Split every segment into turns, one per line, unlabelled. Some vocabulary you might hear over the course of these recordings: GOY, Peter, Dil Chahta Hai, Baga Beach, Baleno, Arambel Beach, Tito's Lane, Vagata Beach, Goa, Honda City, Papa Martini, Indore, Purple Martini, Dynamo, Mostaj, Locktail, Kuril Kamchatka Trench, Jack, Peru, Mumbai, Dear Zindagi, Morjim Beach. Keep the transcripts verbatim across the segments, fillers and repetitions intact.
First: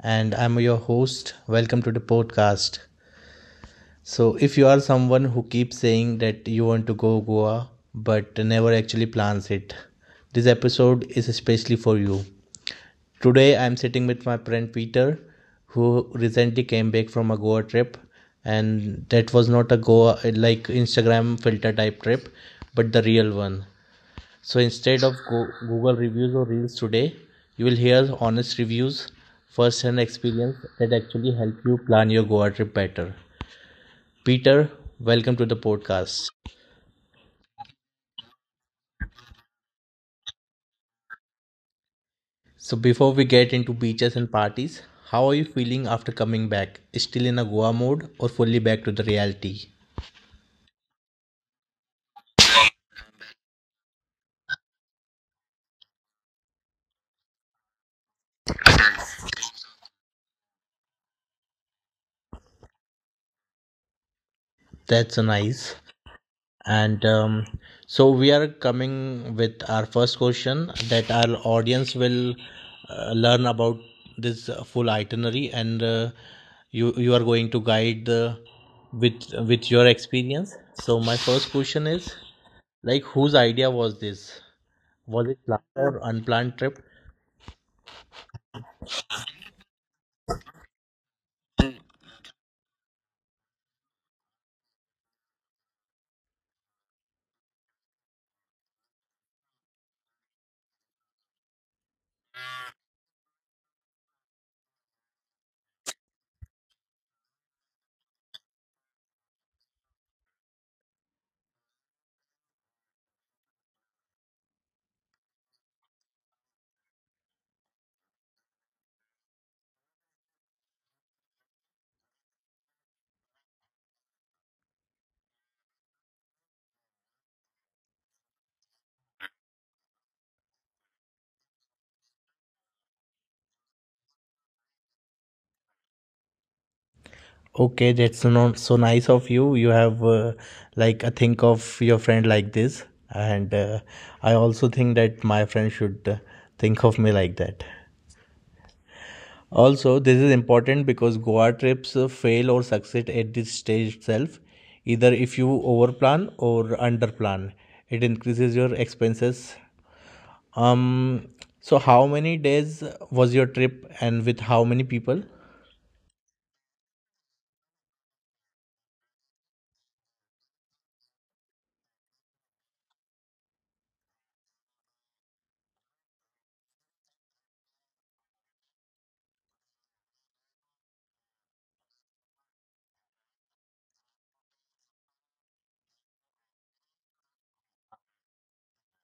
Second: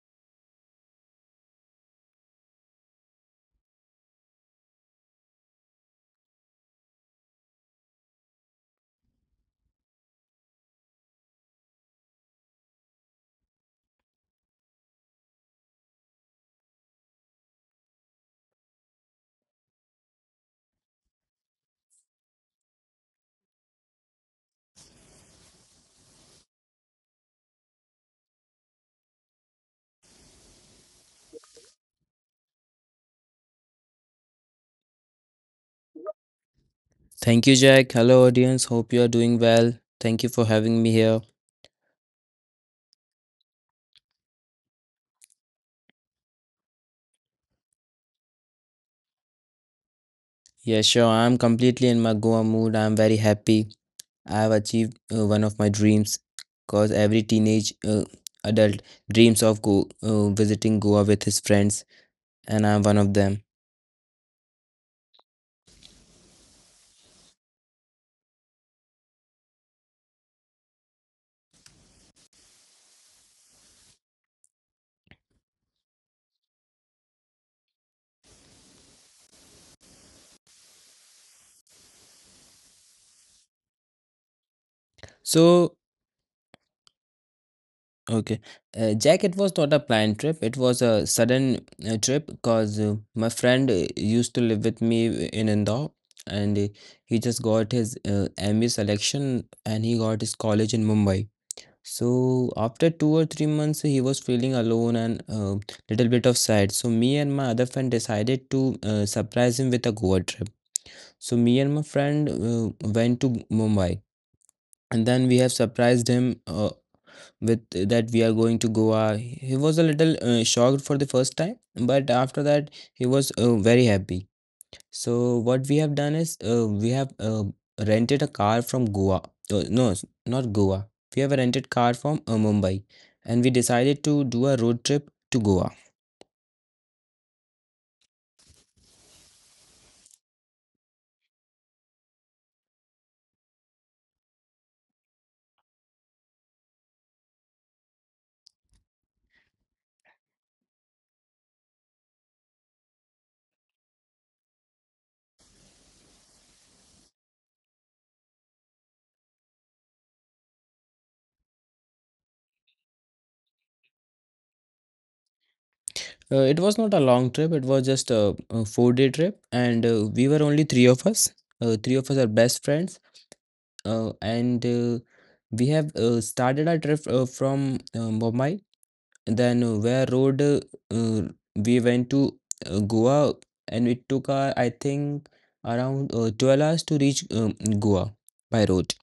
and I'm your host. Welcome to the podcast. So, if you are someone who keeps saying that you want to go Goa but never actually plans it, this episode is especially for you. Today, I'm sitting with my friend Peter, who recently came back from a Goa trip, and that was not a Goa like Instagram filter type trip, but the real one. So instead of go- Google reviews or reels today, you will hear honest reviews, first-hand experience that actually help you plan your Goa trip better. Peter, welcome to the podcast.
Thank you, Jack. Hello, audience. Hope you are doing well. Thank you for having me here.
So before we get into beaches and parties, how are you feeling after coming back? Still in a Goa mode or fully back to the reality?
Yeah, sure. I'm completely in my Goa mood. I'm very happy. I have achieved uh, one of my dreams because every teenage uh, adult dreams of go uh, visiting Goa with his friends, and I'm one of them.
That's a nice. And um, So we are coming with our first question that our audience will uh, learn about this uh, full itinerary, and uh, you you are going to guide the with with your experience. So my first question is, like, whose idea was this? Was it
So,
planned or unplanned trip?
Okay. Uh, Jack, it was not a planned trip. It was a sudden uh, trip because uh, my friend uh, used to live with me uh, in Indore and uh, he just got his uh, M B A selection, and he got his college in Mumbai. So after two or three months, he was feeling alone and, uh, little bit of sad. So me and my other friend decided to uh, surprise him with a Goa trip. So me and my friend uh, went to Mumbai, and then we have surprised him Uh, with that we are going to Goa. He was a little uh, shocked for the first time, but after that he was uh, very happy. So what we have done is uh, we have uh, rented a car from Goa. Uh, no, s- not Goa. We have a rented car from uh, Mumbai, and we decided to do a road trip to Goa.
Okay, that's not so nice of you. You have uh, like a think of your friend like this, and uh, I also think that my friend should uh, think of me like that. Also, this is important because Goa trips uh, fail or succeed at this stage itself, either if you overplan or underplan. It increases your expenses. Um, so how many days was your trip and with how many people?
Uh, it was not a long trip. It was just a, a four-day trip, and uh, we were only three of us. Uh, three of us are best friends, uh, and uh, we have uh, started our trip uh, from uh, Mumbai. Then uh, where road uh, uh, we went to uh, Goa, and it took uh, I think around uh, twelve hours to reach um, Goa by road.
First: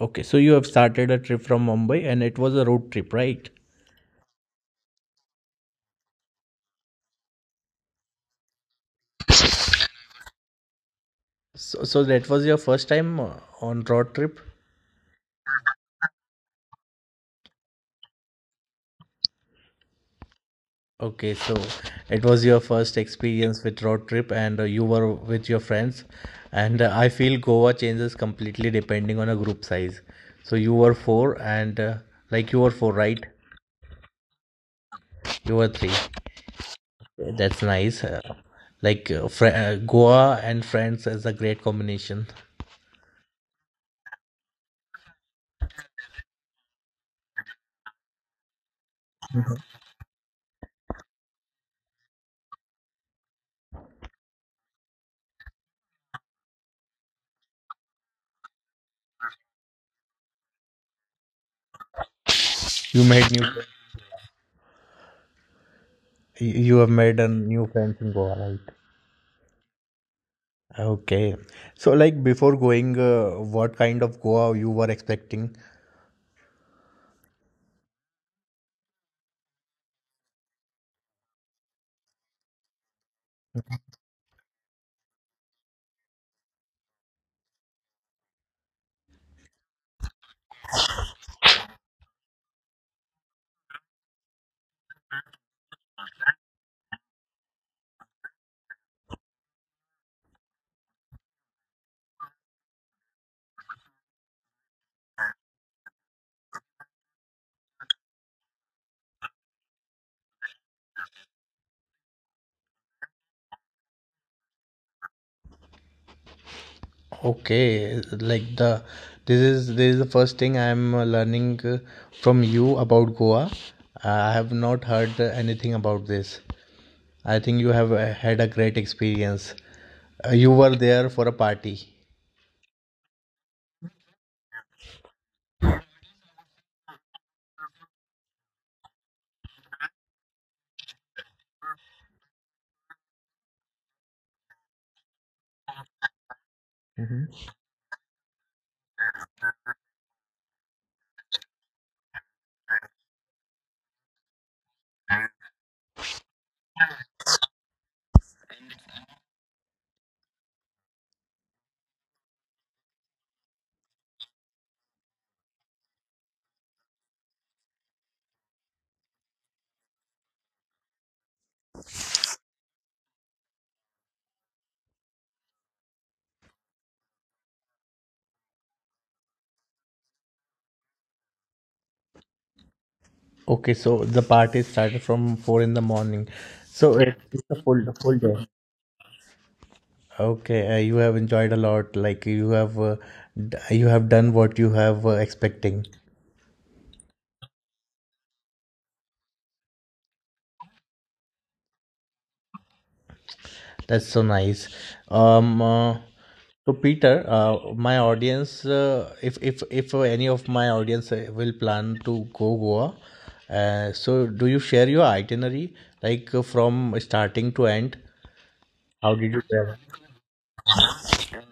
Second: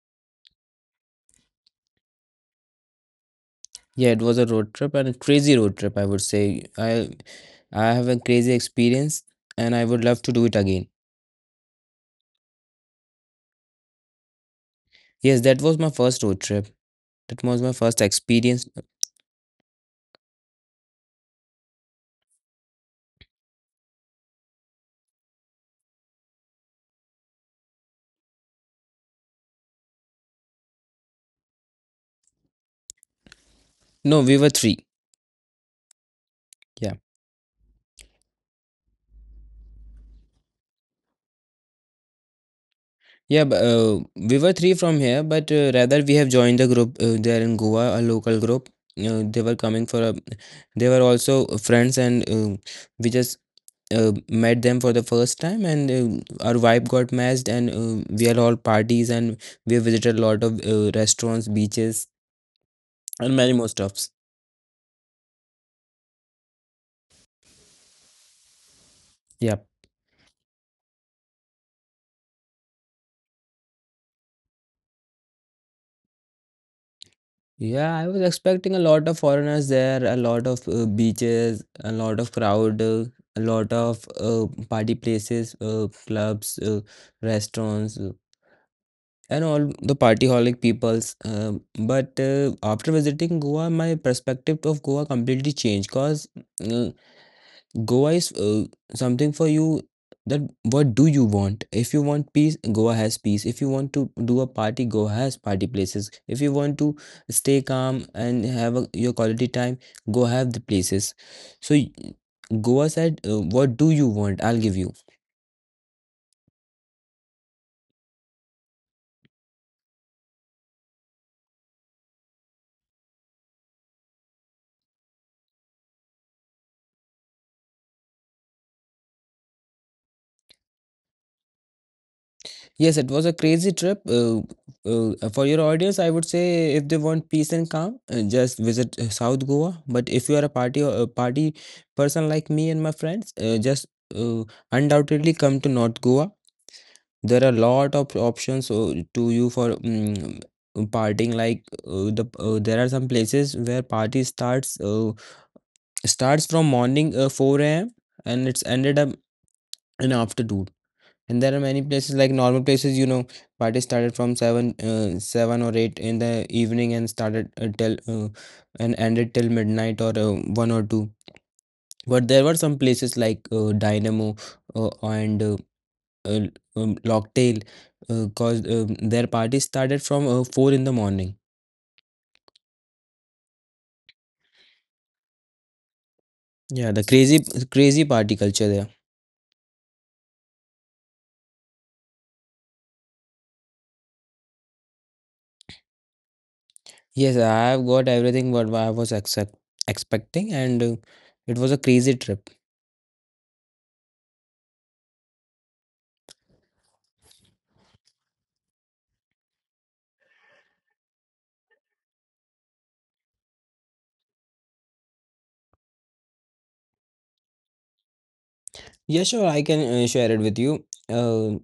Okay, so you have started a trip from Mumbai and it was a road trip, right?
Yeah, it was a road trip, and a crazy road trip I would say. I I have a crazy experience, and I would love to do it again.
So, so that was your first time uh, on road trip?
Yes, that was my first road trip. That was my first experience.
Okay, so it was your first experience with road trip, and uh, you were with your friends, and uh, I feel Goa changes completely depending on a group size. So you were four, and uh, like you were four, right?
No, we were three.
You were three.
Yeah.
That's nice. Uh, like uh, fr- uh, Goa and friends is a great combination.
Yeah, but, uh, we were three from here, but uh, rather we have joined the group uh, there in Goa, a local group. Uh, they were coming for a, they were also friends, and uh, we just uh, met them for the first time, and uh, our vibe got matched, and uh, we had all parties, and we visited a lot of uh, restaurants, beaches,
You made
and
new
many more stuffs.
you you have made a new friends in Goa, right?
Yeah.
Okay. So, like, before going, uh, what kind of Goa you were expecting?
Yeah, I was expecting a lot of foreigners there, a lot of uh, beaches, a lot of crowd, uh, a lot of uh, party places, uh, clubs, uh, restaurants, uh, and all the party holic peoples. Um but uh, after visiting Goa, my perspective of Goa completely changed, because Goa is uh, something for you. That what do you want? If you want peace, Goa has peace. If you want to do a party, Goa has party places. If you want to stay calm and have a, your quality time, go have the places. So y- Goa said, uh, what do you want? I'll give you.
Okay, like the this is this is the first thing I am uh, learning uh, from you about Goa. Uh, I have not heard anything about this. I think you have uh, had a great experience. Uh, you were there for a party.
Yes, it was a crazy trip. Uh, uh, for your audience, I would say if they want peace and calm, uh, just visit uh, South Goa. But if you are a party, or a party person like me and my friends, uh, just uh, undoubtedly come to North Goa. There are a lot of options uh, to you for mm partying. Like uh, the uh, there are some places where party starts uh, starts from morning uh, four a m and it's ended up in afternoon. And there are many places, like normal places, you know, party started from seven uh, seven or eight in the evening, and started uh, till uh, and ended till midnight or uh, one or two. But there were some places, like uh, dynamo uh, and uh, uh, um, locktail, uh, cause um, their party started from uh, four in the morning.
Okay, so the party started from four in the morning.
yeah the
So it-
crazy
it's a full
crazy
full
party
day.
culture there.
Okay, uh, you have enjoyed a lot. Like you have, uh, d- you have done what you have uh, expecting.
Yes, I have got everything what I was expect expecting, and uh, it was a crazy trip.
That's so nice. Um, uh, so Peter, uh, my audience, uh, if if if any of my audience uh, will plan to go Goa, uh, so do you share your itinerary, like, uh, from starting to end?
Yeah,
How did
sure.
you
I can
travel?
uh, share it with you. Uh,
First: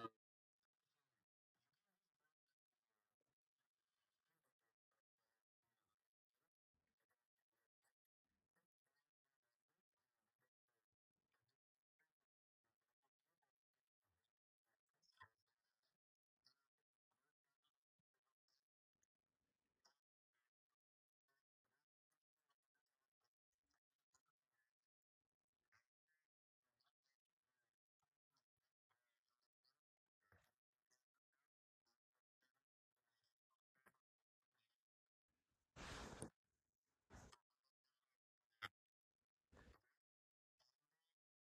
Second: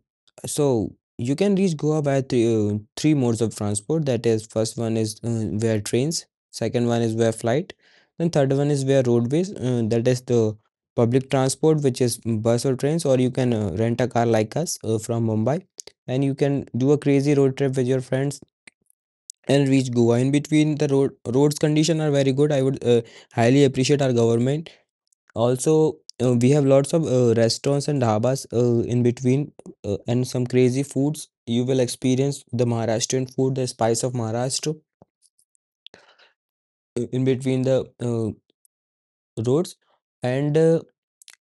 so you can reach Goa by three, uh, three modes of transport. That is, first one is uh, via trains, second one is via flight, then third one is via roadways. Uh, that is the public transport, which is bus or trains, or you can uh, rent a car like us uh, from Mumbai, and you can do a crazy road trip with your friends and reach Goa. In between, the road roads condition are very good. I would uh, highly appreciate our government. Also, uh, we have lots of uh, restaurants and dhabas uh, in between, uh, and some crazy foods. You will experience the Maharashtrian food, the spice of Maharashtra, uh, in between the uh, roads, and uh,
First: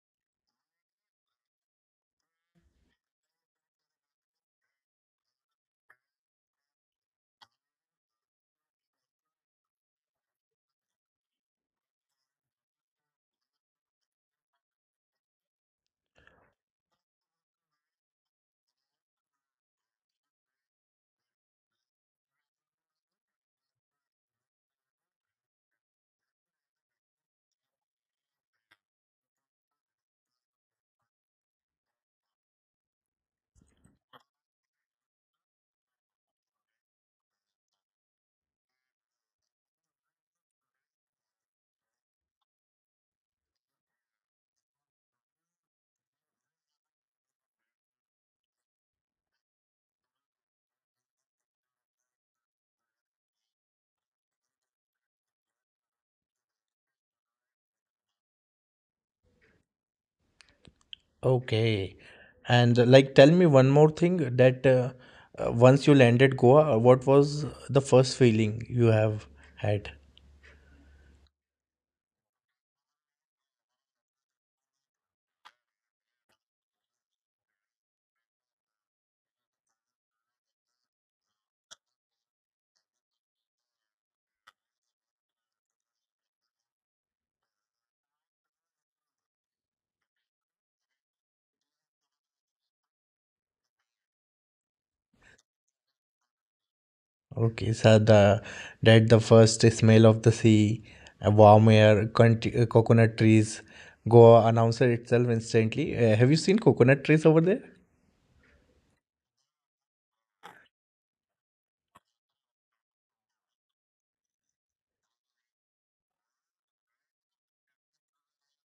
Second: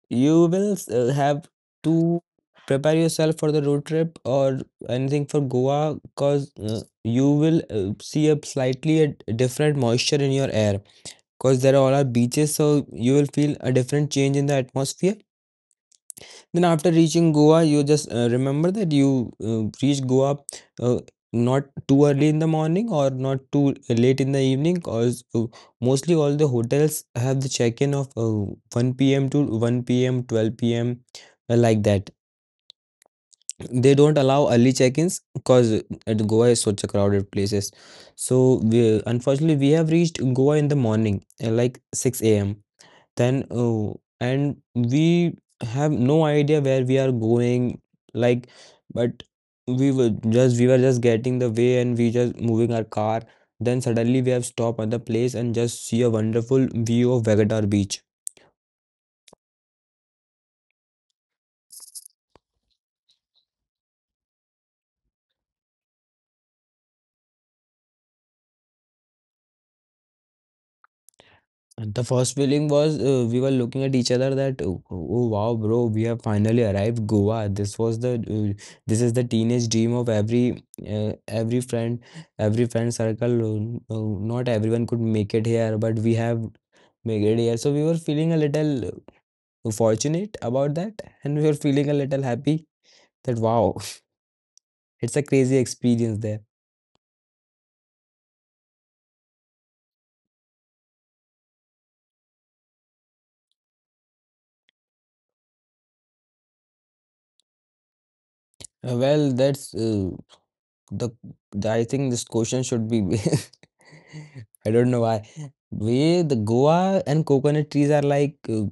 you will uh, have to prepare yourself for the road trip or anything for Goa, because uh, you will uh, see a slightly a different moisture in your air, because there all are beaches, so you will feel a different change in the atmosphere. Then after reaching Goa, you just uh, remember that you uh, reach Goa uh, not too early in the morning or not too uh, late in the evening, because uh, mostly all the hotels have the check-in of uh, one p m to one p m, twelve p m uh, like that. They don't allow early check-ins because Goa is such a crowded places. So we, unfortunately, we have reached Goa in the morning, uh, like six a m. Then, oh, and we have no idea where we are going, like, but we were just we were just getting the way and we just moving our car. Then suddenly we have stopped at the place and just see a wonderful view of Vegetar Beach.
Okay. And uh, like, tell me one more thing, that uh, uh, once you landed Goa, uh, what was the first feeling you have had?
And the first feeling was, uh, we were looking at each other that oh, oh wow bro, we have finally arrived Goa. This was the uh, this is the teenage dream of every uh, every friend every friend circle. Uh, uh, not everyone could make it here, but we have make it here. So we were feeling a little fortunate about that, and we were feeling a little happy that wow, it's a crazy experience there.
Okay, so the that the first smell of the sea, a warm air, country, uh, coconut trees. Goa announcer itself instantly. Uh, have you seen coconut trees over there?
Uh, well, that's uh, the, the I think this question should be. I don't know why. We the Goa and coconut trees are like uh,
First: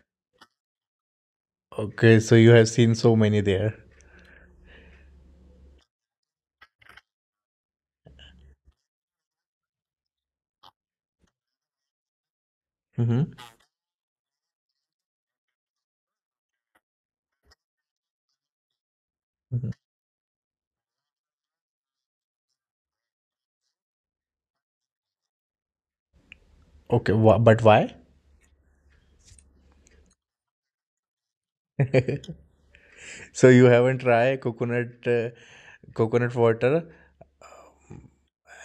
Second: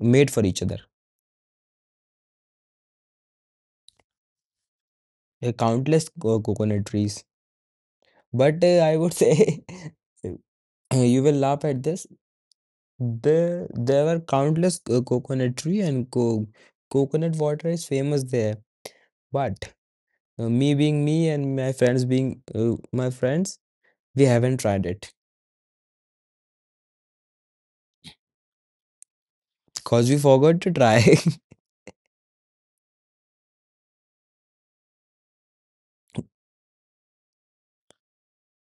made for each other.
Okay, so you have seen so many there.
There are countless co- coconut trees, but uh, I would say, Uh, you will laugh at this.
Mm-hmm.
There, there were countless co- coconut tree, and co coconut water is famous there. But uh, me being me, and my friends being uh, my friends, we haven't tried it
Okay, wha but why?
because we forgot to try.
So you haven't tried coconut uh, coconut water.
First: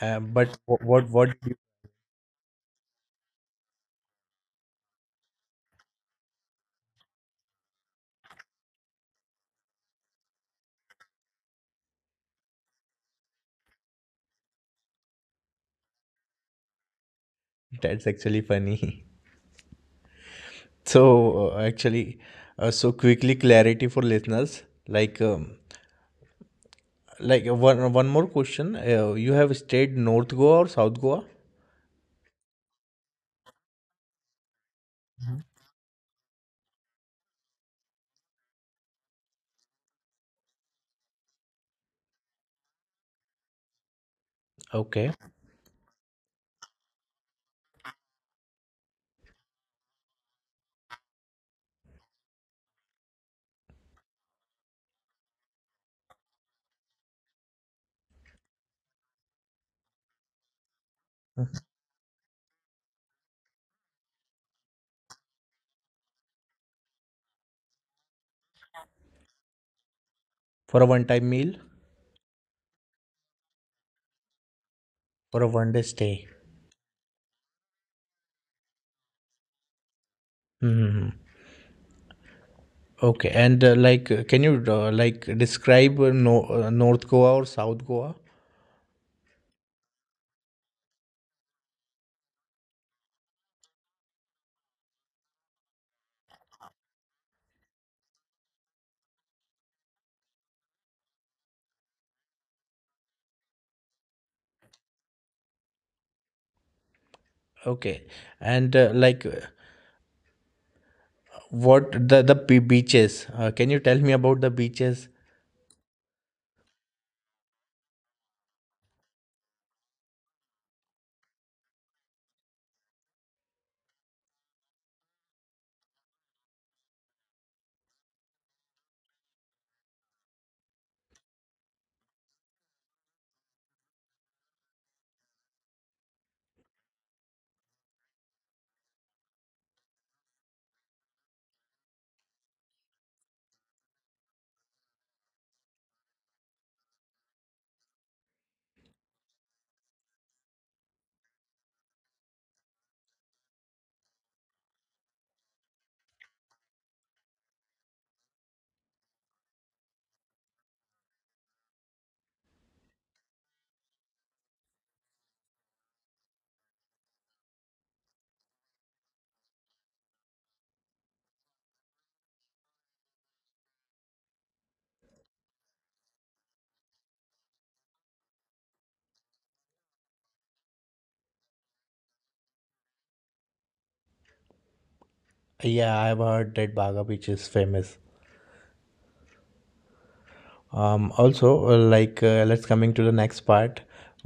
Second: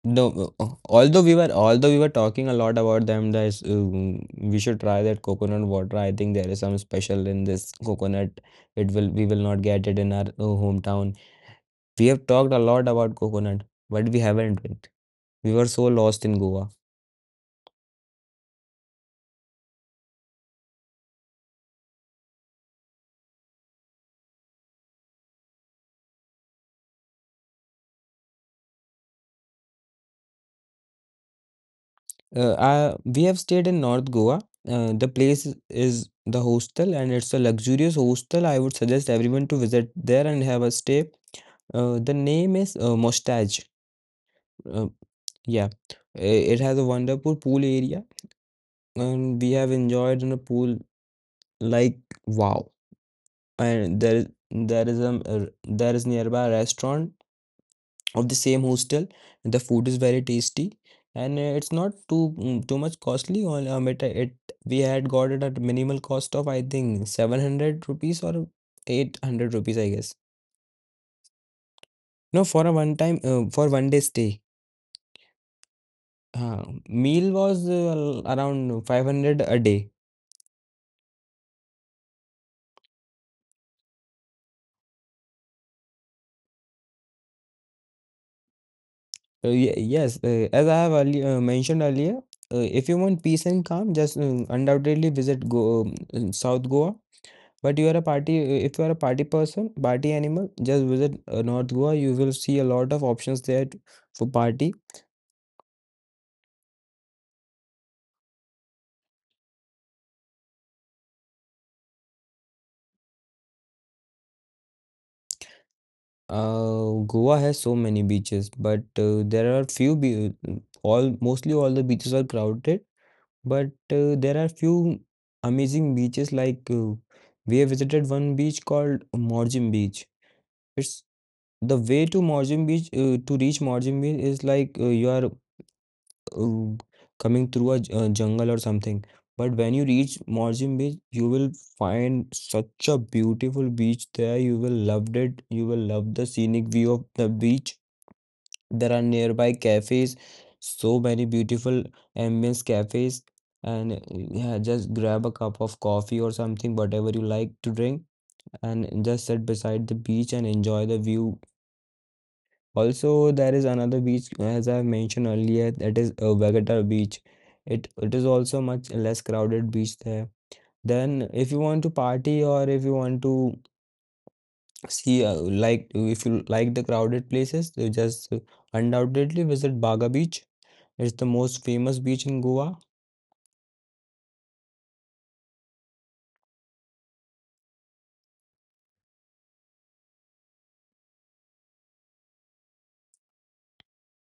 Uh, but
No, uh,
wh- what
although we
what
were
you—
although we were talking a lot about them, that um, we should try that coconut water. I think there is some special in this coconut. It will We will not get it in our uh, hometown. We have talked a lot about coconut, but we haven't. We were so lost in Goa.
that's actually funny. So uh, actually, uh, so quickly clarity for listeners. Like um, like uh, one one more question. Uh, you have stayed North Goa or South Goa?
Uh, I, we have stayed in North Goa. Uh, the place is is the hostel, and it's a luxurious hostel. I would suggest everyone to visit there and have a stay. Uh, the name is uh, Mostaj. Uh,
Okay.
yeah, I- it has a wonderful pool area, and we have enjoyed in a pool like wow. And there is there is a, a there is nearby restaurant of the same hostel. The food is very tasty, and uh,
Mhm.
it's not too mm, too much costly. On um, it, it We had got it at minimal cost of I think seven hundred rupees or eight hundred rupees I guess.
For a one-time meal
No, for a one time uh, for one day stay.
or a one-day stay?
Uh, Meal was uh, around five hundred a day.
Hmm. Okay. And uh, like, uh, can you uh, like describe uh, no, uh, North Goa or South Goa?
So ye- yes, uh, as I have earlier, uh, mentioned earlier, uh, if you want peace and calm, just uh, undoubtedly visit Go um, South Goa. But you are a party, uh, if you are a party person, party animal, just visit uh, North Goa. You will see a lot of options there t- for party.
Okay. And uh, like, uh, what the the be- beaches? Uh, can you tell me about the beaches?
Uh, Goa has so many beaches, but uh, there are few be uh, all mostly all the beaches are crowded, but uh, there are few amazing beaches, like uh, we have visited one beach called Morjim Beach. It's The way to Morjim Beach, uh, to reach Morjim Beach is like, uh, you are um, coming through a j- uh, jungle or something. But when you reach Morjim Beach, you will find such a beautiful beach there. You will love it. You will love the scenic view of the beach. There are nearby cafes, so many beautiful ambience cafes. And uh, yeah, just grab a cup of coffee or something, whatever you like to drink, and just sit beside the beach and enjoy the view. Also, there is another beach, as I mentioned earlier, that is uh, Vagata Beach. It it is also much less crowded beach there. Then, if you want to party or if you want to see uh, like if you like the crowded places, you just undoubtedly visit Baga Beach. It's the most famous beach in Goa.
Yeah, I've heard that Baga Beach is famous. Um, also, uh, like, uh, let's coming to the next part,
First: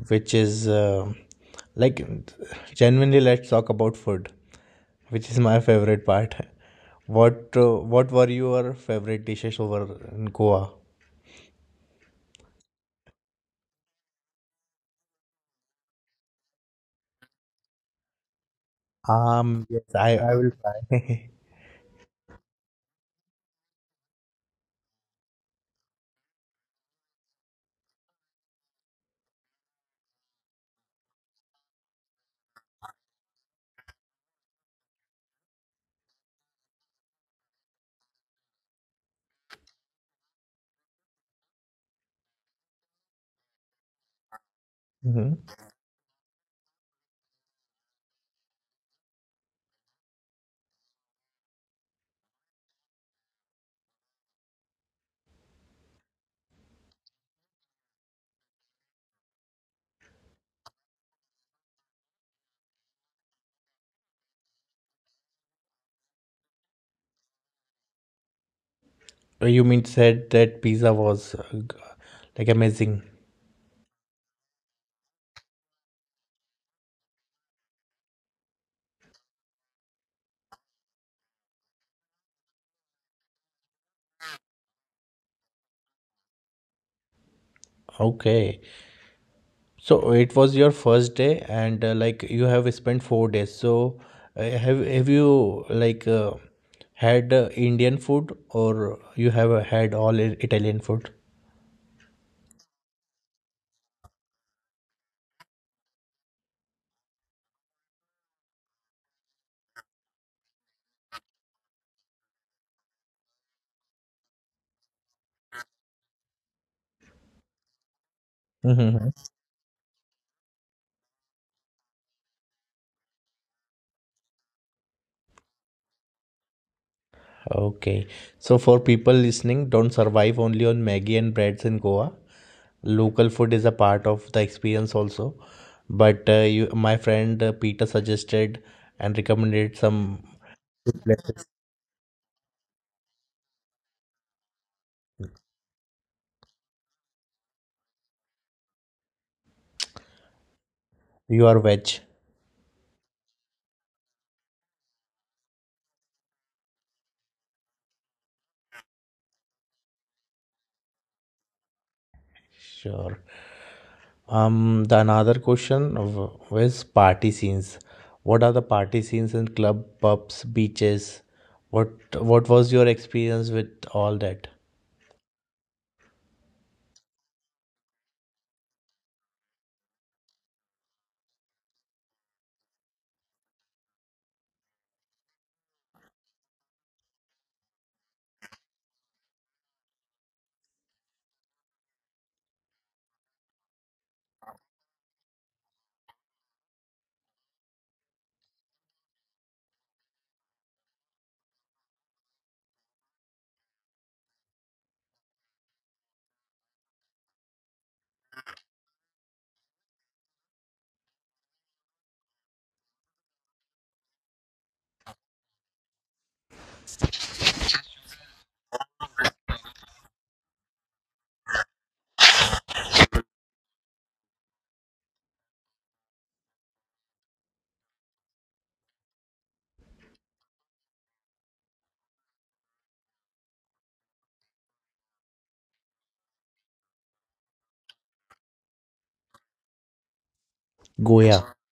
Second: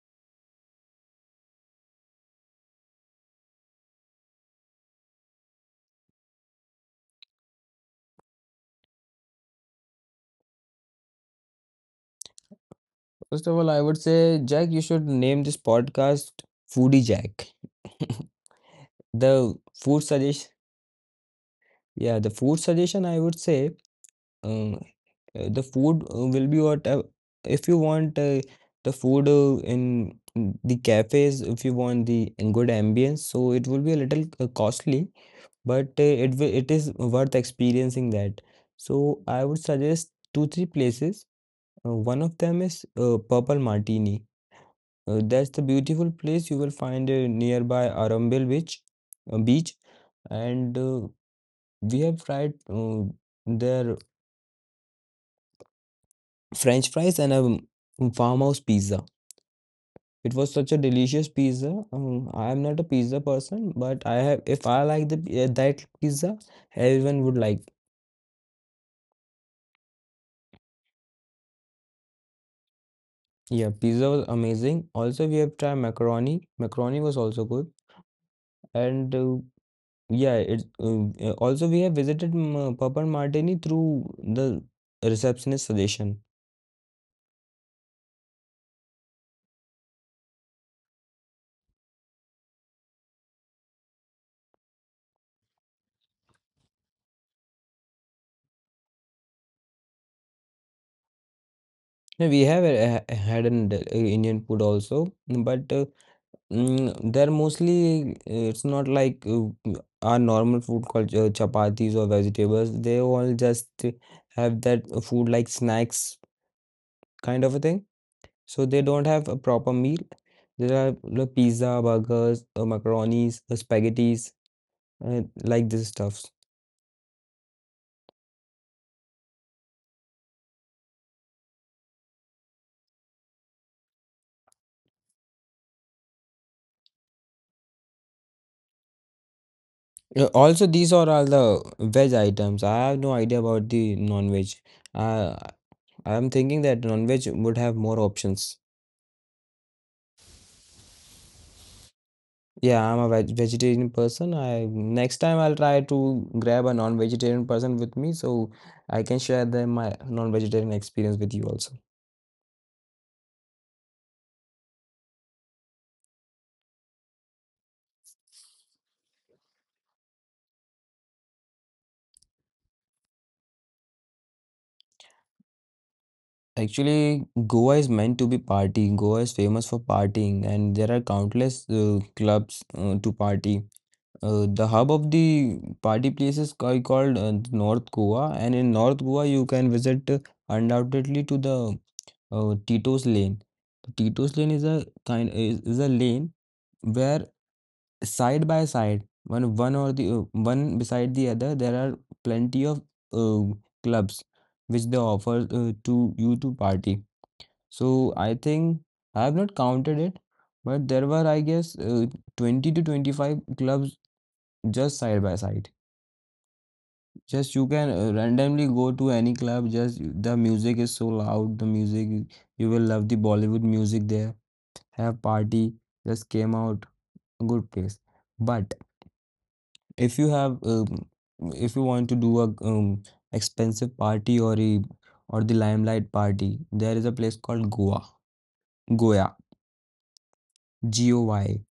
which is uh, like genuinely let's talk about food, which is my favorite part. What uh, what were your favorite dishes over in Goa?
First of all, I would say, Jack, you should name this podcast Foodie Jack. The
Um, yes,
food
I, I will
suggestion,
try.
yeah, the food suggestion I would say. Uh, uh, the food uh, will be what uh, if you want uh, the food uh, in in the cafes, if you want the good ambience, so it will be a little uh, costly, but uh, it wi- it is worth experiencing that. So I would suggest two three places. Uh, one of them is uh, Purple Martini. Uh,
Mhm.
that's the beautiful place you will find uh, nearby Arambel beach uh, beach And uh, we have tried uh, their French fries and a um, farmhouse pizza. It was such a delicious pizza. Um, I'm not a pizza person, but I have, if I like the uh, that pizza, everyone would like.
You mean said that pizza was uh, g- like amazing.
Yeah, pizza was amazing. Also, we have tried macaroni. Macaroni was also good, and uh, yeah, it. Um, Uh, also, we have visited um, uh, Papa Martini through the receptionist suggestion.
Okay. So it was your first day, and uh, like you have spent four days. So uh, have have you like uh, had uh, Indian food, or you have uh, had all I- Italian food?
Yeah, we have uh, ha- had an uh, Indian food also, but. Uh, Mm, they're mostly, it's not like uh, our normal food called uh, chapatis or vegetables. They all just have that food like snacks kind of a thing. So they don't
Mhm.
have a proper meal. There are the pizza, burgers, uh, macaronis, uh, spaghettis, uh, like this stuffs.
Okay. So for people listening, don't survive only on Maggie and breads in Goa. Local food is a part of the experience also. But uh, you, my friend uh, Peter suggested and recommended some
Uh, Also, these are all
places.
the veg items. I have no idea about the non-veg. Uh, I'm thinking that non-veg would have more options.
You are veg.
Yeah, I'm a veg vegetarian person. I next time I'll try to grab a non-vegetarian person with me so I can share them my non-vegetarian experience with you also.
Sure. Um, the another question w- was party scenes. What are the party scenes in club, pubs, beaches? What What was your experience with all that?
Actually, Goa is meant to be partying. Goa is famous for partying, and there are countless uh, clubs uh, to party. Uh, the hub of the party place is ca- called uh, North Goa, and in North Goa you can visit uh, undoubtedly to the uh, Tito's Lane. Tito's Lane is a kind is, is a lane where side by side one one or the uh, one beside the other, there are plenty of uh, clubs which they offer uh, to you to party. So I think I have not counted it, but there were I guess uh, twenty to twenty-five clubs just side by side. Just you can uh, randomly go to any club. Just you- the music is so loud, the music, you will love the bollywood music there. Have party, just came out, good place. But if you have, um, if you want to do a um, expensive party or a or the limelight party, there is a place called Goa, Goa, G O
Goa.
Y.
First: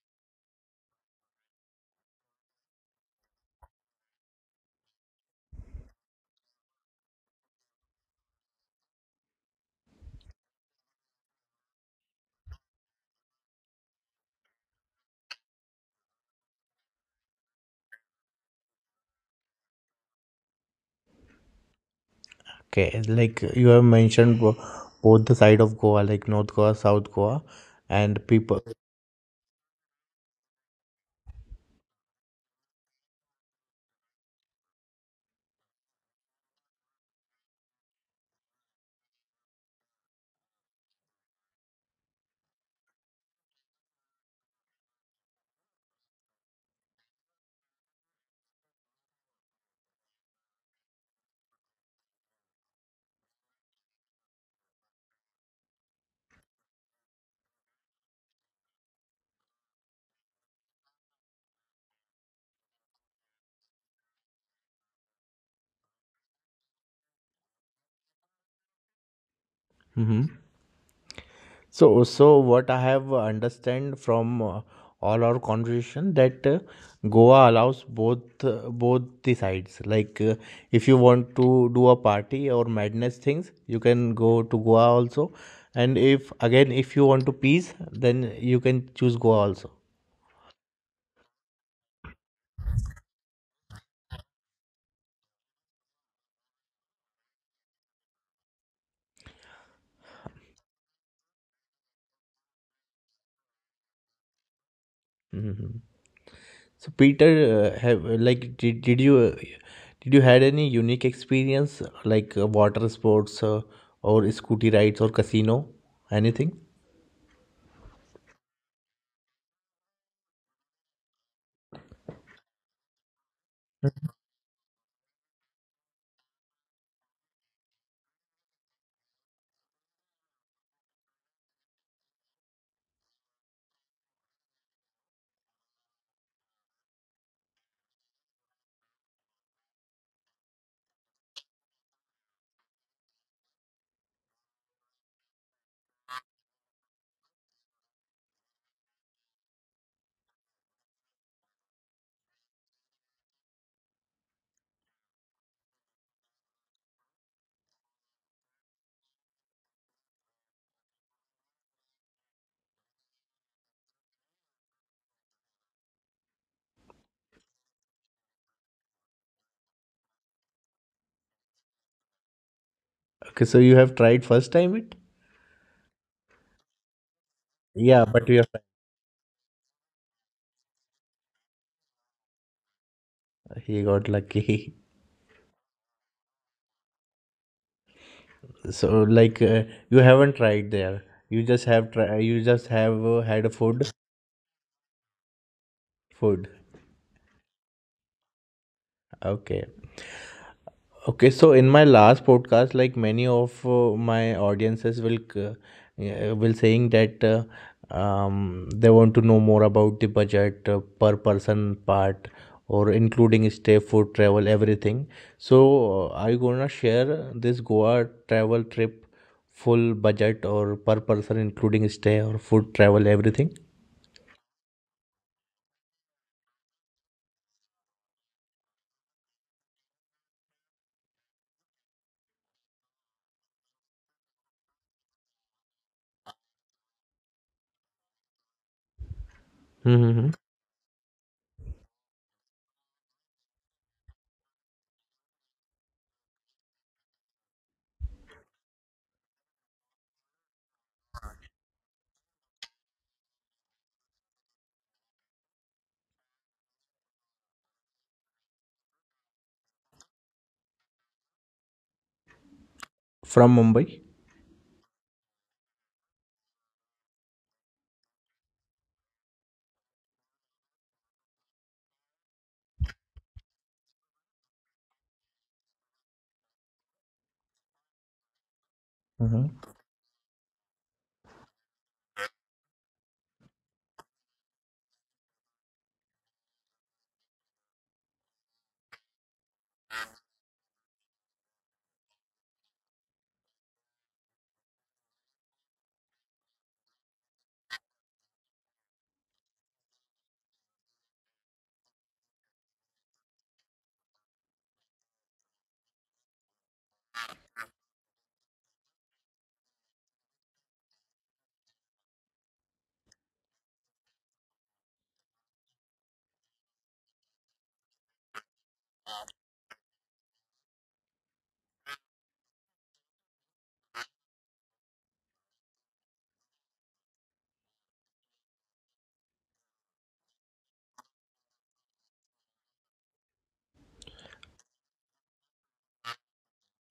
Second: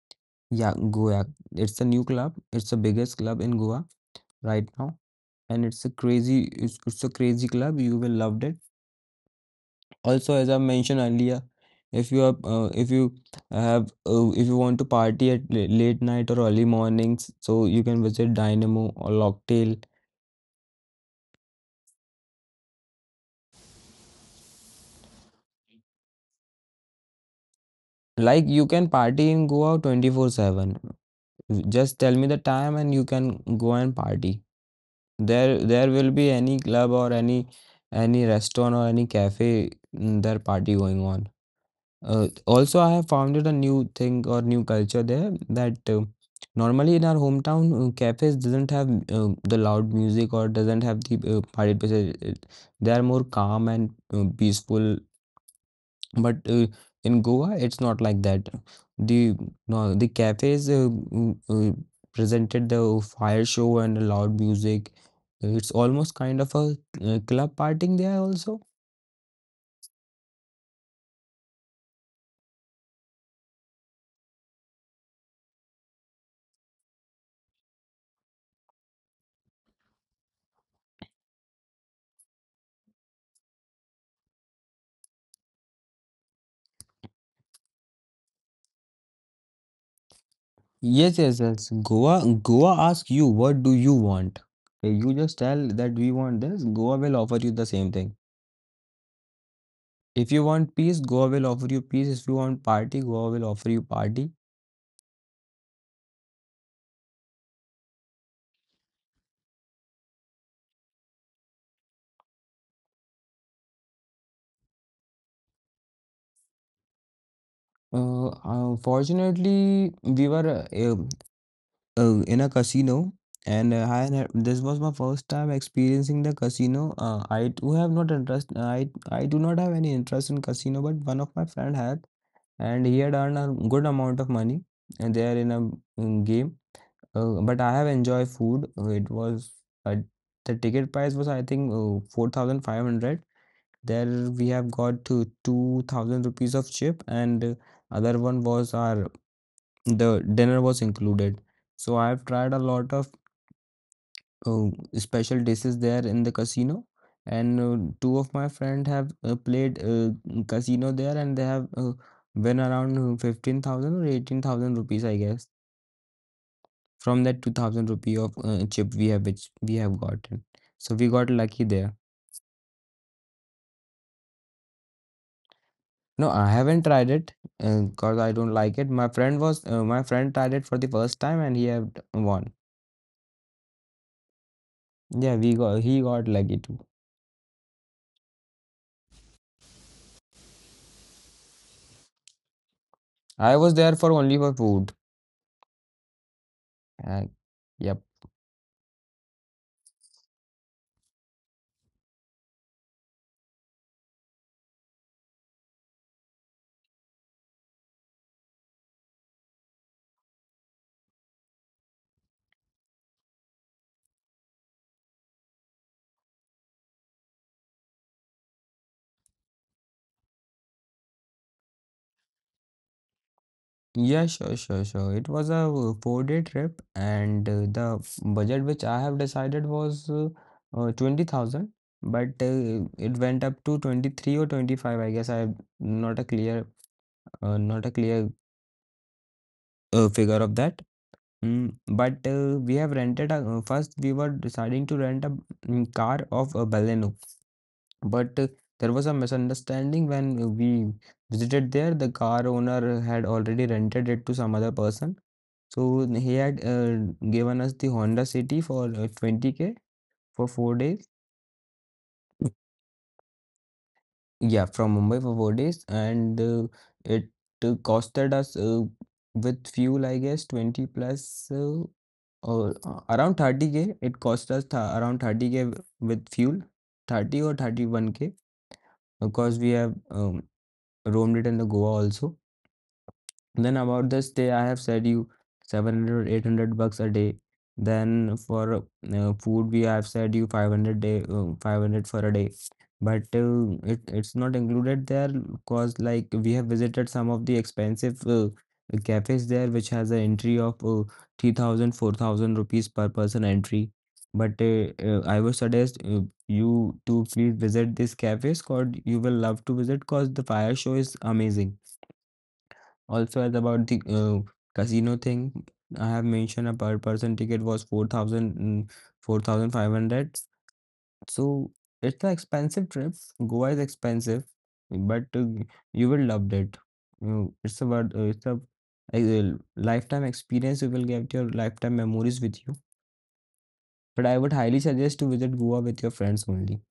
Yeah, Goa. It's a new club. It's the biggest club in Goa right now, and it's a crazy, it's, it's a crazy club. You will love it. Also, as I mentioned earlier, if you are, uh, if you have, uh, if you want to party at la- late night or early mornings, so you can visit Dynamo or Locktail.
Okay, like you have mentioned bo- both the side of Goa, like North Goa, South Goa, and
Like
people.
you can party and go out twenty-four seven. Just tell me the time and you can go and party. There there will be any club or any any restaurant or any cafe, mm, there party going on. Uh, Also, I have founded a new thing or new culture there, that uh, normally in our hometown uh, cafes doesn't have uh, the loud music or doesn't have the uh, party places. It- They are more calm and uh, peaceful, but uh, in Goa, it's not like that. The no, the cafes uh, mm, uh, presented the fire show and loud music. It's almost kind of a uh, club partying there also.
Mm-hmm. So, so what I have understand from uh, all our conversation, that uh, Goa allows both uh, both the sides. Like uh, if you want to do a party or madness things, you can go to Goa also. And if again if you want to peace, then you can choose Goa also.
Yes, yes, yes. Goa, Goa ask you, what do you want? Uh, You just tell that we want this, Goa will offer you the same thing. If you want peace, Goa will offer you peace. If you want party, Goa will offer you party.
So Peter, uh, have like did, did you uh, did you had any unique experience like uh, water sports uh, or scooty rides or casino anything?
Uh, unfortunately, we were uh, uh, in a casino, and uh, I had, this was my first time experiencing the casino. uh, I do have not interest, I I do not have any interest in casino, but one of my friend had, and he had earned a good amount of money, and there in a mm, game. Uh, but I have enjoyed food. Uh, it was uh, the ticket price was I think uh, four thousand five hundred there. We have got to two thousand rupees of chip, and uh, other one was, our the dinner was included. So I've tried a lot of uh, special dishes there in the casino. And uh, two of my friend have uh, played uh, casino there, and they have uh, win around uh, fifteen thousand or eighteen thousand rupees I guess, from that two thousand rupee of uh, chip we have which we have gotten. So we got lucky there.
Okay, so you have tried first time it?
No, I haven't tried it. Uh,
Yeah,
cause
but
I
you have
don't like it. My friend was uh, my friend tried it for the first time and he have won.
he got lucky.
Yeah, we got, he got lucky too.
So like uh, you haven't tried there. You just have try. You just have uh, had a
I was
food.
there for only for food.
Food.
uh, yep.
Okay. Okay, so in my last podcast, like many of uh, my audiences will c- uh, yeah, will saying that uh, um, they want to know more about the budget uh, per person part, or including stay, food, travel, everything. So, uh, are you gonna share this Goa travel trip full budget or per person including stay or food, travel, everything?
Yeah, sure, sure, sure. It was a uh, four-day trip, and uh, the f- budget which I have decided was uh, uh, twenty thousand, but uh, it went up to twenty-three or twenty-five. I guess I'm not a clear, uh, not a clear uh,
Mm-hmm.
figure of that. Mm, but uh, we have rented a, uh, first we were deciding to rent a mm, car of uh, Baleno, but uh, there was a misunderstanding when we visited there. The car owner had already rented it to some other person. So he had uh, given us the Honda City for uh, twenty k for four days.
From Mumbai.
Yeah, from Mumbai for four days, and uh, it uh, costed us uh, with fuel, I guess, twenty plus uh, or uh, around thirty k. It cost us th around 30k k with fuel, thirty or thirty-one k,
Mm-hmm.
because we have um, roamed it in the Goa also. Then about the stay, I have said you seven hundred, eight hundred bucks a day. Then for uh, food, we have said you five hundred day, uh, five hundred for a day. But uh, it it's not included there, because like we have visited some of the expensive uh, cafes there, which has an entry of uh, three thousand rupees per person entry. But uh, uh, I would suggest uh, you to please visit this cafes, because you will love to visit, because the fire show is amazing. Also, as about the uh, casino thing, I have mentioned a per person ticket was four thousand, mm, four thousand five hundred. So it's an expensive trip. Goa is expensive, but uh, you will love it. You- It's about uh, it's a, a lifetime experience. You will get your lifetime memories with you. But I would highly suggest to visit Goa with your friends only,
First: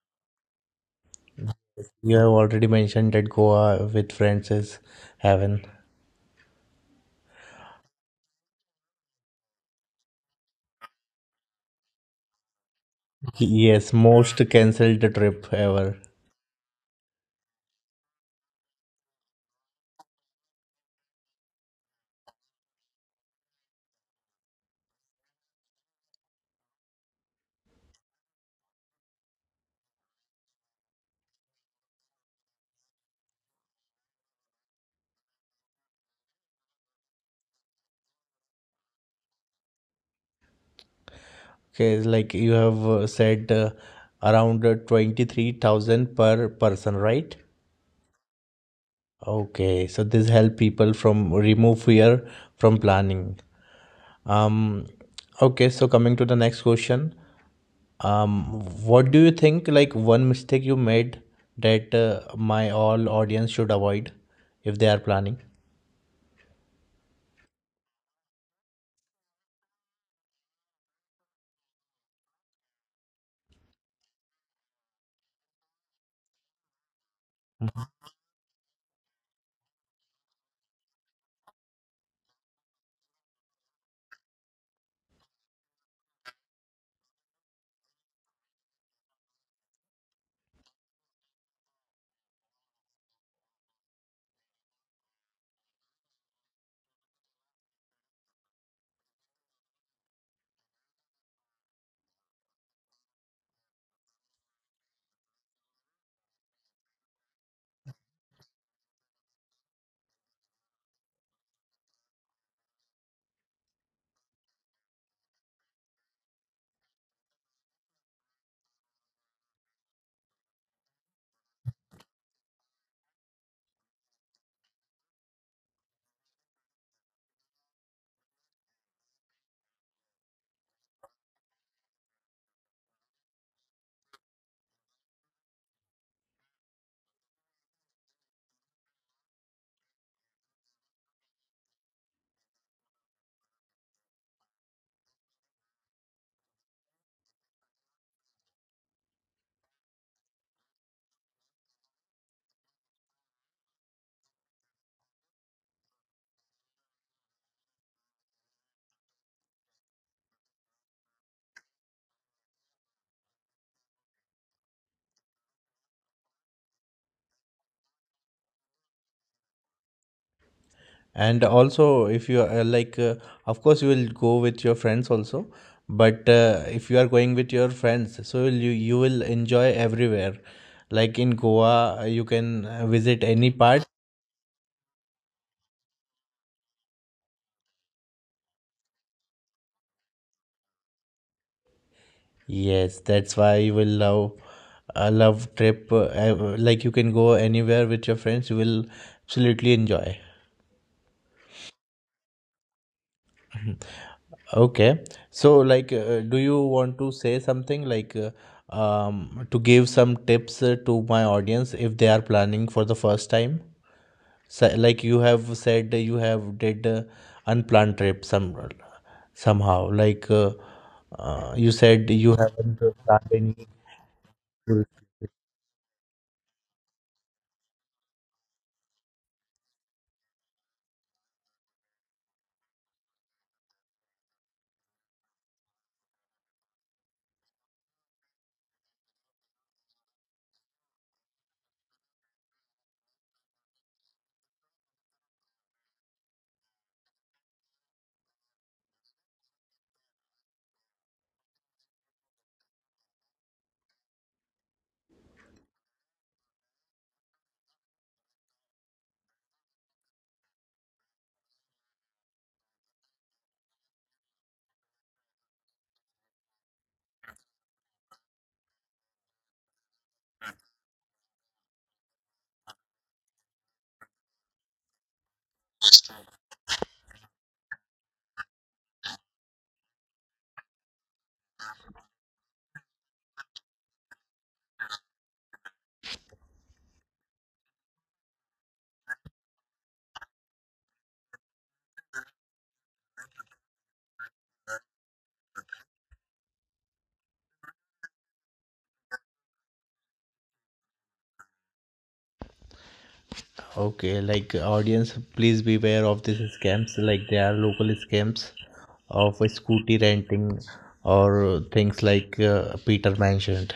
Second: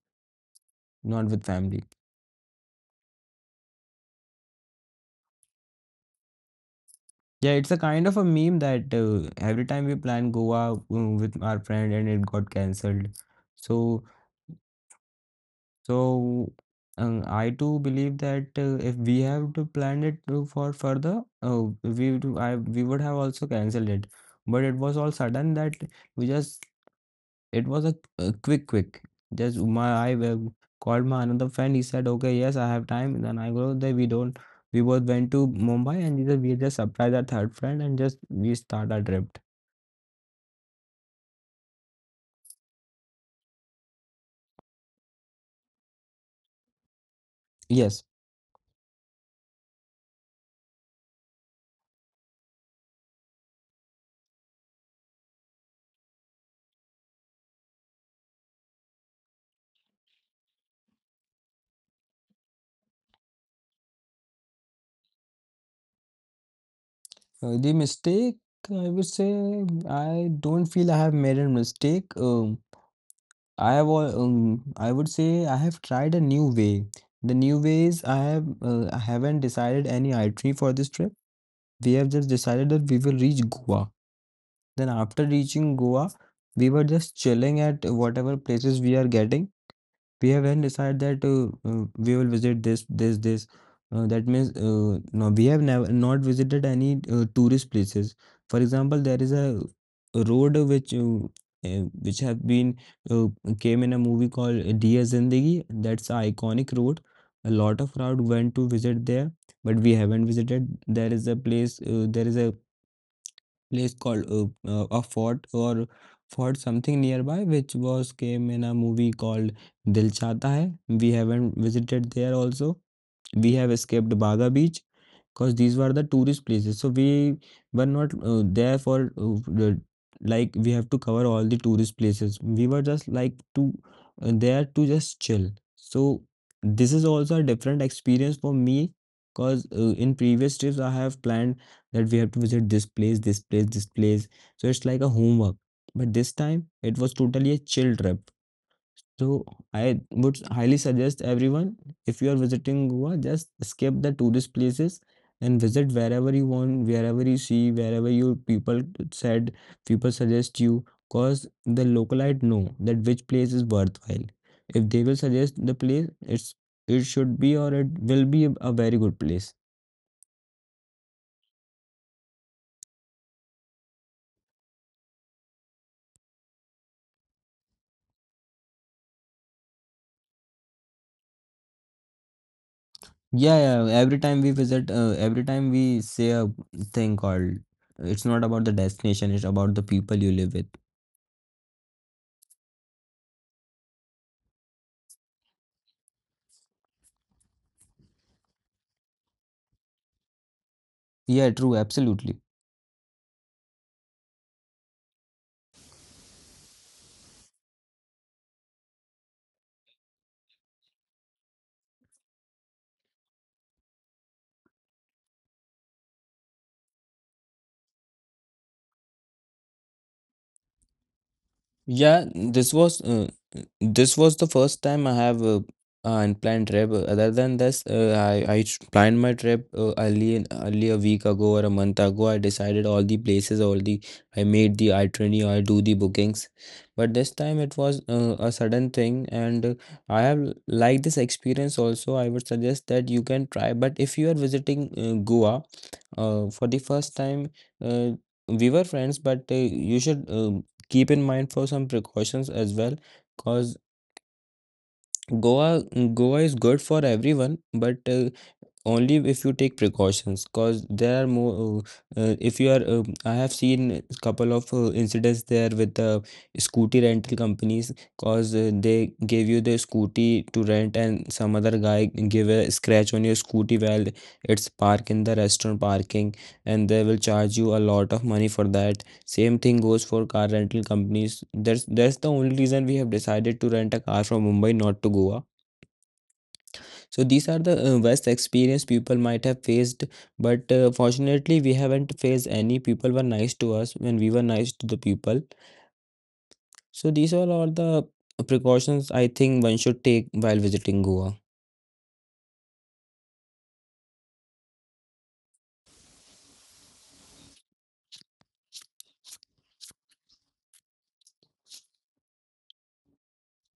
not with family.
You have already mentioned that Goa with friends is heaven.
Yeah, it's a kind of a meme that uh, every time we plan Goa uh, with our friend and it got cancelled.
Yes,
So,
most cancelled trip ever.
so um, I too believe that uh, if we have to plan it to- for further, uh, we would- I we would have also cancelled it. But it was all sudden that we just it was a, a quick quick. Just my I uh, Called my another friend. He said, "Okay, yes, I have time." Then I go there. We don't. We both went to Mumbai and we just, we just surprised our third friend and just we start our trip.
Okay, it's like you have uh, said uh, around uh, twenty-three thousand per person, right?
Yes.
Okay, so this help people from remove fear from planning. Um, okay, so coming to the next question, what do you think like one mistake you made that uh, my all audience should avoid if they are planning?
Uh, the mistake, I would say, I don't feel I have made a mistake. Um, I have, al- um, I would say, I have tried a new way. The new ways I have, uh, I haven't decided any itinerary for this trip. We have just decided that we will reach Goa. Then after reaching Goa, we were just chilling at whatever places we are getting. We have then decided that uh, uh, we will visit this, this, this. Uh, that means uh, no, we have never not visited any uh, tourist places. For example, there is a road which uh, uh, which have been uh, came in a movie called Dear Zindagi. That's an iconic road. A lot of crowd went to visit there, but we haven't visited. There is a place. Uh, there is a place called uh, uh, a fort or fort something nearby which was came in a movie called Dil Chahta Hai. We haven't visited there also. We have escaped Baga Beach because these were the tourist places, so we were not uh, there for uh, the- like we have to cover all the tourist places. We were just like to uh, there to just chill. So this is also a different experience for me because uh, in previous trips I have planned that we have to visit this place, this place, this place, so it's like a homework. But this time it was totally a chill trip. So I would highly suggest everyone, if you are visiting Goa, just skip the tourist places and visit wherever you want, wherever you see, wherever you people said, people suggest you, cause the localite know that which place is worthwhile. If they will suggest the place, it's it should be or it will be a very good place.
And also, if you are uh, like, uh, of course, you will go with your friends also. But uh, if you are going with your friends, so you you will enjoy everywhere. Like in Goa, uh, you can uh, visit any
Yeah,
part.
yeah. Every time we visit, uh, every time we say a thing called, it's not about the destination, it's about the people you live with.
Yes, that's why you will love a love trip. Uh, uh, like you can go anywhere with your friends. You will absolutely enjoy.
Yeah, true, absolutely.
Okay. So, like, uh, do you want to say something like uh, um, to give some tips uh, to my audience if they are planning for the first time? So, like you have said, uh, you have did uh, unplanned trip some somehow. Like uh, uh, you said,
Yeah,
you
this
haven't uh,
was uh,
planned any.
this was the first time I have uh, an planned trip. Uh, Other than this, uh, I I sh- planned my trip uh, early in- early a week ago or a month ago. I decided all the places, all the I made the itinerary, I do the bookings. But this time it was uh, a sudden thing, and uh, I have l- liked this experience also. I would suggest that you can try. But if you are visiting uh, Goa uh, for the first time, uh, we were friends, but uh, you should. Uh, keep in mind for some precautions as well, because Goa Goa is good for everyone, but uh, only if you take precautions, because there are more uh, uh, if you are um I have seen a couple of uh, incidents there with the scooty rental companies, because uh, they gave you the scooty to rent and some other guy give a scratch on your scooty while it's parked in the restaurant parking, and they will charge you a lot of money for that. Same thing goes for car rental companies. That's that's the only reason we have decided to rent a car from Mumbai, not to Goa. So these are the uh, worst experience people might have faced, but uh, fortunately we haven't faced any. People were nice to us when we were nice to the people. So these are all the precautions I think one should take while visiting Goa.
Okay, like uh, audience, please beware of these scams. Like there are local scams of uh, scooty renting or uh, things like uh, Peter mentioned.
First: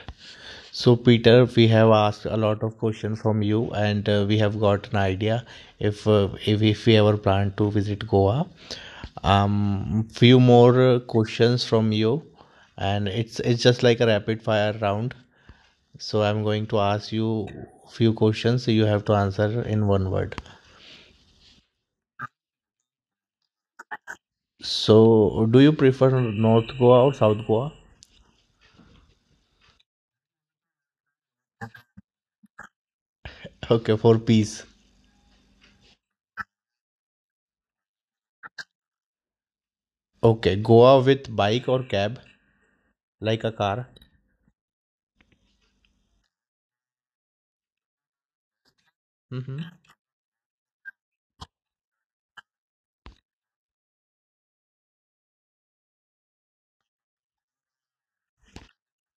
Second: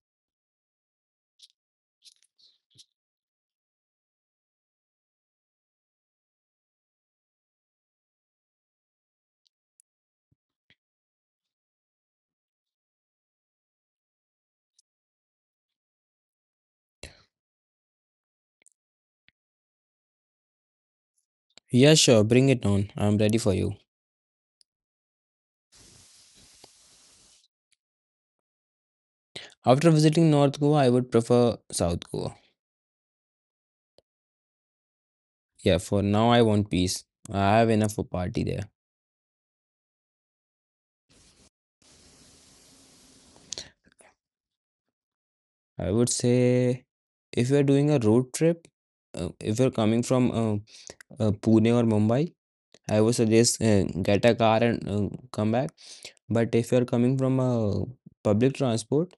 So, Peter, we have asked a lot of questions from you, and uh, we have got an idea if uh, if, if we ever plan to visit Goa. Um, few more uh, questions from you, and it's it's just like a rapid fire round. So, I'm going to ask you few questions. You have to answer in one word.
Yeah, sure, bring it on. I'm ready for you.
So, do you prefer North Goa or South Goa?
After visiting North Goa, I would prefer South Goa.
Okay, for peace.
Yeah, for now I want peace. I have enough of party there.
Okay, Goa with bike or cab, like a car.
I would say, if you are doing a road trip, uh, if
Mm-hmm.
you're coming from uh, uh, Pune or Mumbai, I would suggest uh, get a car and uh, come back. But if you're coming from a public transport,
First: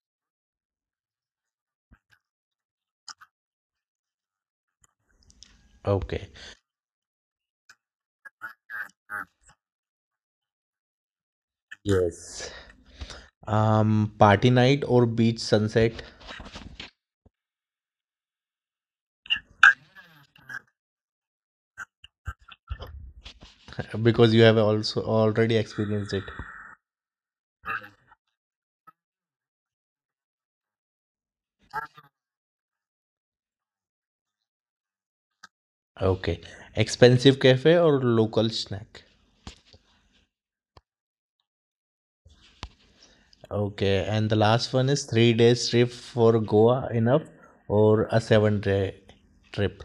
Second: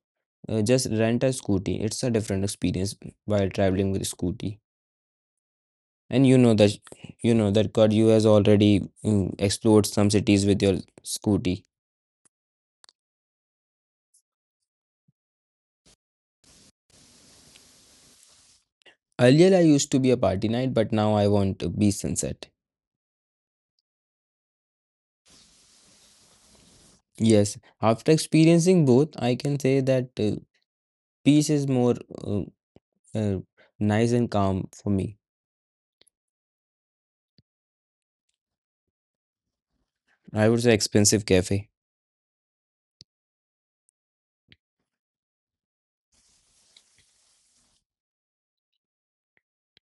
uh, just rent a scooty. It's a different experience while traveling with scooty. And
Okay.
you know that you know that God, you has already mm, explored some cities with your scooty.
Yes. Um, party night or beach sunset,
Earlier, I used to be a party night, but now I want to be sunset.
because you have also already experienced it.
Yes, after experiencing both, I can say that uh, peace is more uh, uh, nice and calm for me.
Okay. Expensive cafe or local snack?
I would say expensive cafe.
Okay. And the last one is three days trip for Goa enough, or a seven day trip?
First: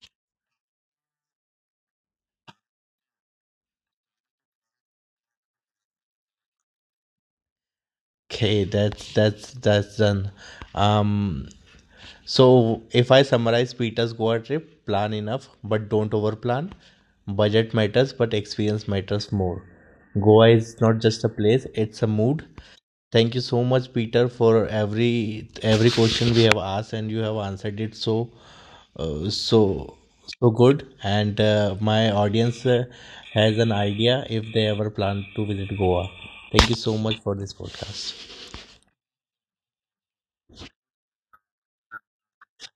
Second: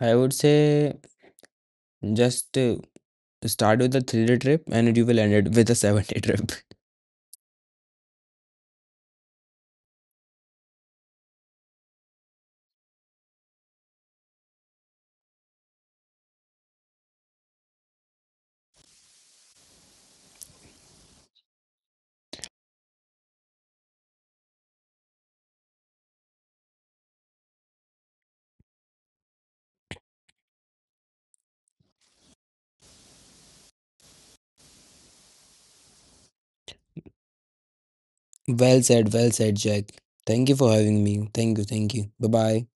I would say just uh, start with a three-day trip and you will end it with a seven-day trip.
Okay, that's that's that's done. Um, So, if I summarize Peter's Goa trip, plan enough, but don't overplan. Budget matters, but experience matters more. Goa is not just a place, it's a mood. Thank you so much, Peter, for every every question we have asked, and you have answered it so uh, so so good. And uh, my audience uh, has an idea if they ever plan to visit Goa. Thank you so much for this podcast.
Well said, well said, Jack. Thank you for having me. Thank you, thank you. Bye-bye.